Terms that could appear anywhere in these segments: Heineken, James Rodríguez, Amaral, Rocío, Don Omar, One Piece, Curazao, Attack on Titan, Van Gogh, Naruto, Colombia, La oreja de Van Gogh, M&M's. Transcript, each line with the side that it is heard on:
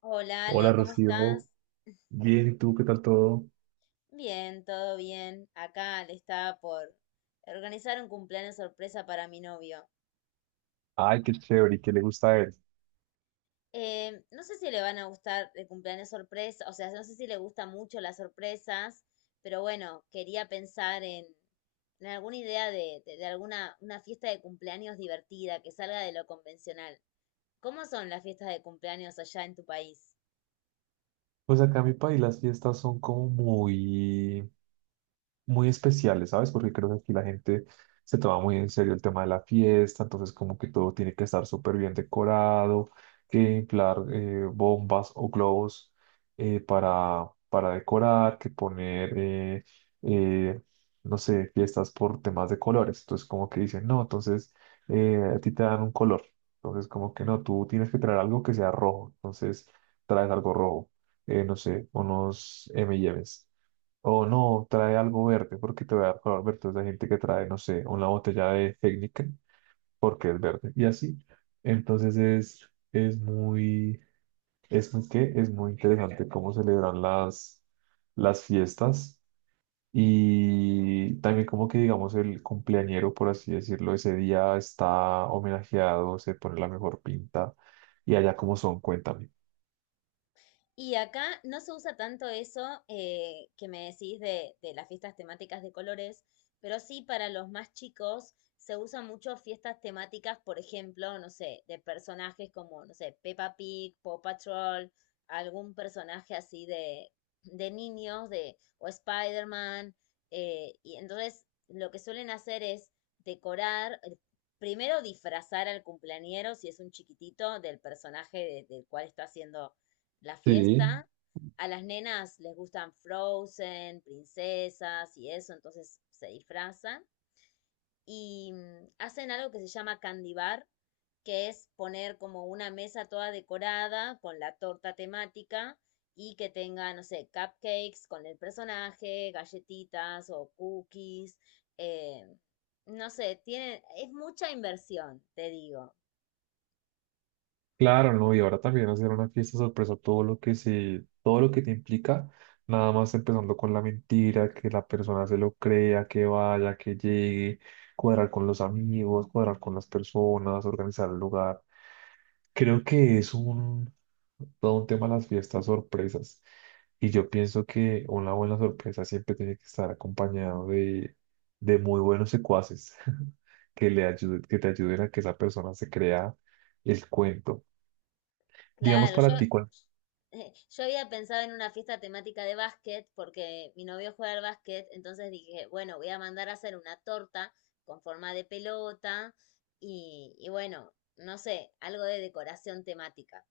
left: Hola
right: Hola
left: Ale, ¿cómo
right: Rocío,
left: estás?
right: bien, ¿y tú qué tal todo?
left: Bien, todo bien. Acá le estaba por organizar un cumpleaños sorpresa para mi novio.
right: Ay, qué chévere, ¿y qué le gusta a él?
left: No sé si le van a gustar el cumpleaños sorpresa, o sea, no sé si le gustan mucho las sorpresas, pero bueno, quería pensar en alguna idea de alguna una fiesta de cumpleaños divertida que salga de lo convencional. ¿Cómo son las fiestas de cumpleaños allá en tu país?
right: Pues acá en mi país las fiestas son como muy, muy especiales, ¿sabes? Porque creo que aquí la gente se toma muy en serio el tema de la fiesta, entonces como que todo tiene que estar súper bien decorado, que inflar bombas o globos para decorar, que poner, eh, no sé, fiestas por temas de colores. Entonces como que dicen, no, entonces a ti te dan un color. Entonces como que no, tú tienes que traer algo que sea rojo. Entonces traes algo rojo, no sé, unos M&M's. O no, trae algo verde, porque te voy a dar color verde. Entonces hay gente que trae, no sé, una botella de Heineken, porque es verde. Y así. Entonces es muy, ¿qué? Es muy interesante cómo celebran las fiestas. Y también como que, digamos, el cumpleañero, por así decirlo, ese día está homenajeado, se pone la mejor pinta. Y allá como son, cuéntame.
left: Y acá no se usa tanto eso, que me decís de las fiestas temáticas de colores, pero sí para los más chicos se usan mucho fiestas temáticas, por ejemplo, no sé, de personajes como, no sé, Peppa Pig, Paw Patrol, algún personaje así de, niños, o Spider-Man. Y entonces lo que suelen hacer es decorar, primero disfrazar al cumpleañero, si es un chiquitito, del personaje del cual está haciendo la
right: Sí.
left: fiesta. A las nenas les gustan Frozen, princesas y eso, entonces se disfrazan y hacen algo que se llama candy bar, que es poner como una mesa toda decorada con la torta temática y que tenga, no sé, cupcakes con el personaje, galletitas o cookies. eh, no sé, tiene, es mucha inversión, te digo.
right: Claro, no, y ahora también hacer una fiesta sorpresa, todo lo que te implica, nada más empezando con la mentira, que la persona se lo crea, que vaya, que llegue, cuadrar con los amigos, cuadrar con las personas, organizar el lugar. Creo que todo un tema las fiestas sorpresas. Y yo pienso que una buena sorpresa siempre tiene que estar acompañado de muy buenos secuaces que le ayuden, que te ayuden a que esa persona se crea el cuento. Digamos
left: Claro, yo,
right: para ti, ¿cuál?
left: eh, yo había pensado en una fiesta temática de básquet porque mi novio juega al básquet, entonces dije, bueno, voy a mandar a hacer una torta con forma de pelota y bueno, no sé, algo de decoración temática.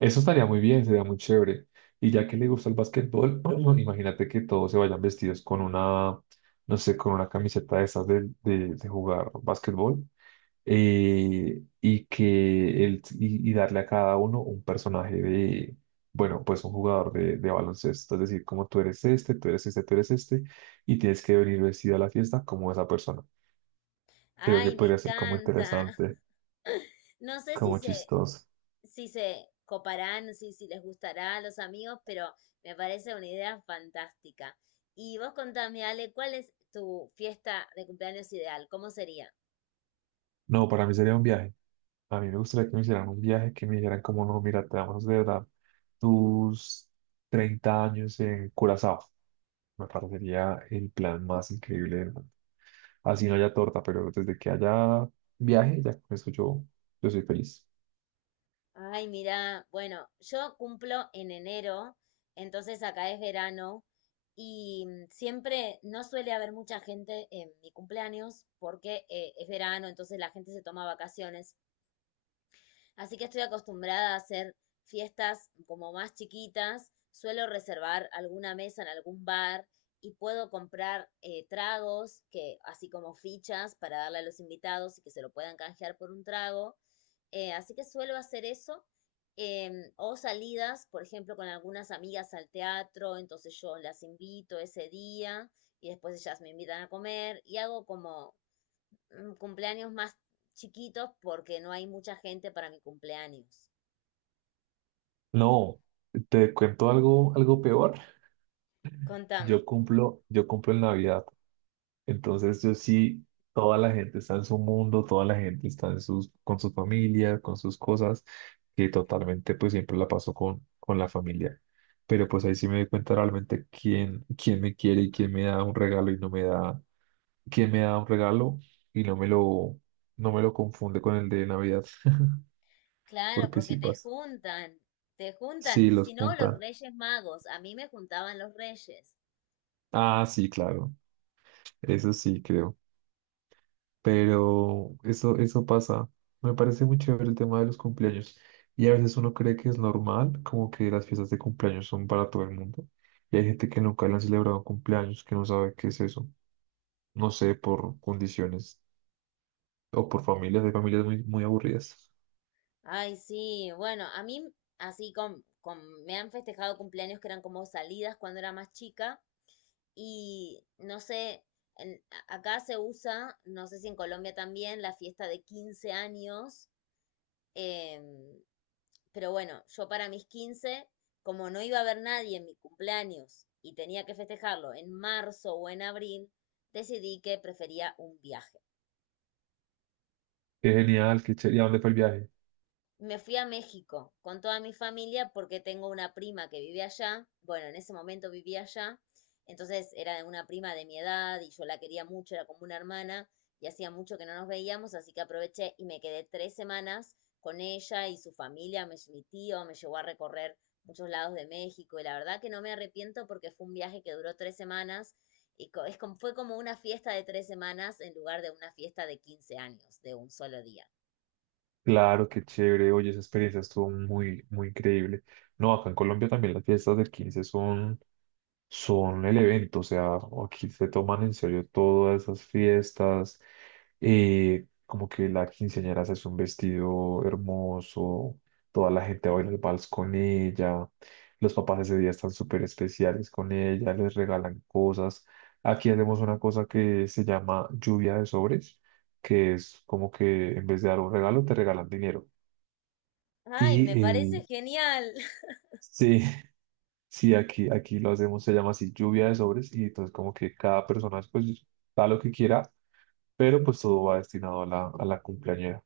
right: Eso estaría muy bien, sería muy chévere. Y ya que le gusta el básquetbol, imagínate que todos se vayan vestidos con una, no sé, con una camiseta de esas de jugar básquetbol, y darle a cada uno un personaje de, bueno, pues un jugador de baloncesto. Es decir, como tú eres este, tú eres este, tú eres este, y tienes que venir vestido a la fiesta como esa persona. Creo que
left: Ay, me
right: podría ser como
left: encanta.
right: interesante,
left: No sé si
right: como
left: se,
right: chistoso.
left: si se coparán, si les gustará a los amigos, pero me parece una idea fantástica. Y vos contame, Ale, ¿cuál es tu fiesta de cumpleaños ideal? ¿Cómo sería?
right: No, para mí sería un viaje. A mí me gustaría que me hicieran un viaje, que me dijeran como, no, mira, te vamos a celebrar tus 30 años en Curazao. Me parecería el plan más increíble del mundo. Así no haya torta, pero desde que haya viaje, ya con eso yo soy feliz.
left: Ay, mira, bueno, yo cumplo en enero, entonces acá es verano y siempre no suele haber mucha gente en mi cumpleaños porque es verano, entonces la gente se toma vacaciones. Así que estoy acostumbrada a hacer fiestas como más chiquitas. Suelo reservar alguna mesa en algún bar y puedo comprar tragos, que, así como fichas para darle a los invitados y que se lo puedan canjear por un trago. Así que suelo hacer eso. O salidas, por ejemplo, con algunas amigas al teatro, entonces yo las invito ese día y después ellas me invitan a comer y hago como cumpleaños más chiquitos porque no hay mucha gente para mi cumpleaños.
right: No, te cuento algo, algo peor. Yo
left: Contame.
right: cumplo, yo cumplo en Navidad. Entonces, yo sí, toda la gente está en su mundo, toda la gente está con su familia, con sus cosas, que totalmente pues siempre la paso con la familia. Pero pues ahí sí me doy cuenta realmente quién me quiere y quién me da un regalo y no me da, quién me da un regalo y no me lo confunde con el de Navidad,
left: Claro,
right: porque
left: porque
right: sí
left: te
right: pasa.
left: juntan, te juntan.
right: Sí,
left: Y
right: los
left: si no, los
right: juntan.
left: Reyes Magos. A mí me juntaban los Reyes.
right: Ah, sí, claro. Eso sí, creo. Pero eso pasa. Me parece muy chévere el tema de los cumpleaños. Y a veces uno cree que es normal, como que las fiestas de cumpleaños son para todo el mundo. Y hay gente que nunca le han celebrado cumpleaños, que no sabe qué es eso. No sé, por condiciones o por familias. Hay familias muy, muy aburridas.
left: Ay, sí, bueno, a mí así con me han festejado cumpleaños que eran como salidas cuando era más chica. Y no sé, en- acá se usa, no sé si en Colombia también, la fiesta de 15 años. Em, pero bueno, yo para mis 15, como no iba a haber nadie en mi cumpleaños y tenía que festejarlo en marzo o en abril, decidí que prefería un viaje.
right: Qué genial, qué chévere. ¿Y a dónde fue el viaje?
left: Me fui a México con toda mi familia porque tengo una prima que vive allá. Bueno, en ese momento vivía allá. Entonces era una prima de mi edad y yo la quería mucho, era como una hermana y hacía mucho que no nos veíamos, así que aproveché y me quedé 3 semanas con ella y su familia. Me, mi tío me llevó a recorrer muchos lados de México y la verdad que no me arrepiento porque fue un viaje que duró 3 semanas y es como, fue como una fiesta de 3 semanas en lugar de una fiesta de 15 años, de un solo día.
right: Claro, qué chévere. Oye, esa experiencia estuvo muy, muy increíble. No, acá en Colombia también las fiestas del 15 son el evento, o sea, aquí se toman en serio todas esas fiestas, como que la quinceañera se hace un vestido hermoso, toda la gente baila el vals con ella, los papás ese día están súper especiales con ella, les regalan cosas. Aquí hacemos una cosa que se llama lluvia de sobres, que es como que en vez de dar un regalo te regalan dinero.
left: Ay,
right: Y
left: me parece genial.
right: sí, sí, aquí lo hacemos, se llama así lluvia de sobres y entonces como que cada persona pues da lo que quiera, pero pues todo va destinado a la, cumpleañera.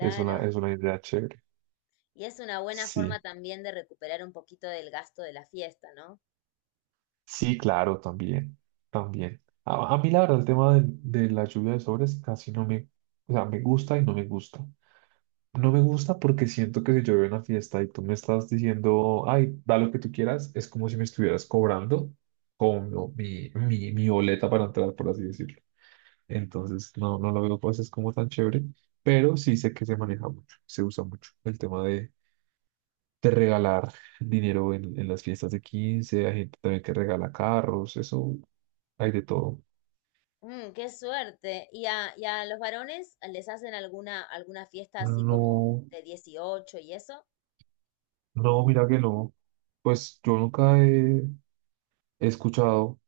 right: Es una, es una idea chévere.
left: Y es una buena forma
right: Sí,
left: también de recuperar un poquito del gasto de la fiesta, ¿no?
right: sí, claro, también, también. A mí la verdad el tema de la lluvia de sobres casi no me, o sea, me gusta y no me gusta. No me gusta porque siento que si yo voy a una fiesta y tú me estás diciendo, ay, da lo que tú quieras, es como si me estuvieras cobrando como mi, mi boleta para entrar, por así decirlo. Entonces, no, no lo veo pues es como tan chévere, pero sí sé que se maneja mucho, se usa mucho el tema de, regalar dinero en las fiestas de quince. Hay gente también que regala carros, eso hay de todo.
left: Mm, qué suerte. ¿Y a los varones les hacen alguna fiesta así como
right: No,
left: de 18 y eso?
right: no, mira que no, pues yo nunca he escuchado,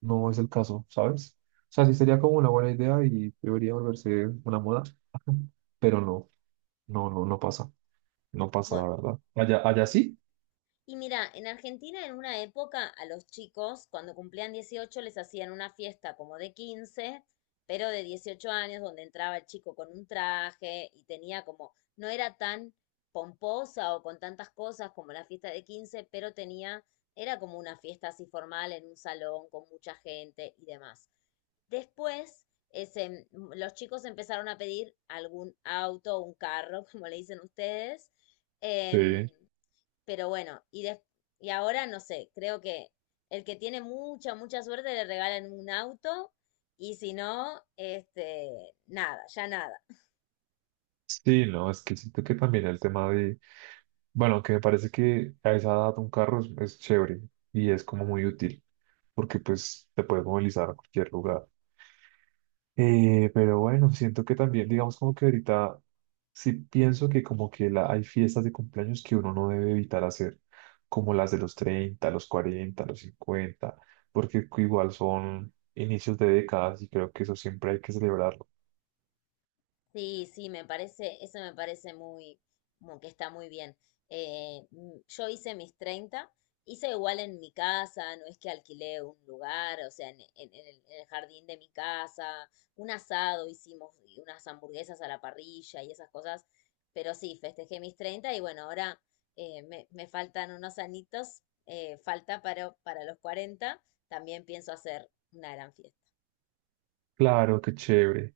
right: no es el caso, ¿sabes? O sea, sí sería como una buena idea y debería volverse una moda, pero no, no, no, no pasa, no pasa
left: Bu-
right: la verdad. Allá, allá sí.
left: Y mira, en Argentina en una época a los chicos cuando cumplían 18 les hacían una fiesta como de 15 pero de 18 años, donde entraba el chico con un traje y tenía como, no era tan pomposa o con tantas cosas como la fiesta de 15 pero tenía, era como una fiesta así formal en un salón con mucha gente y demás. Después, ese, los chicos empezaron a pedir algún auto, un carro, como le dicen ustedes. em,
right: Sí.
left: pero bueno, y ahora no sé, creo que el que tiene mucha, mucha suerte le regalan un auto y si no, este, nada, ya nada.
right: Sí, no, es que siento que también el tema de, bueno, aunque me parece que a esa edad un carro es chévere y es como muy útil, porque pues te puedes movilizar a cualquier lugar. Pero bueno, siento que también, digamos como que ahorita sí pienso que como que hay fiestas de cumpleaños que uno no debe evitar hacer, como las de los 30, los 40, los 50, porque igual son inicios de décadas y creo que eso siempre hay que celebrarlo.
left: Sí, sí, eso me parece muy, como que está muy bien. Yo hice mis 30, hice igual en mi casa, no es que alquilé un lugar, o sea, en el jardín de mi casa, un asado hicimos y unas hamburguesas a la parrilla y esas cosas, pero sí, festejé mis 30 y bueno, ahora, me faltan unos anitos, falta para los 40, también pienso hacer una gran fiesta.
right: Claro, qué chévere.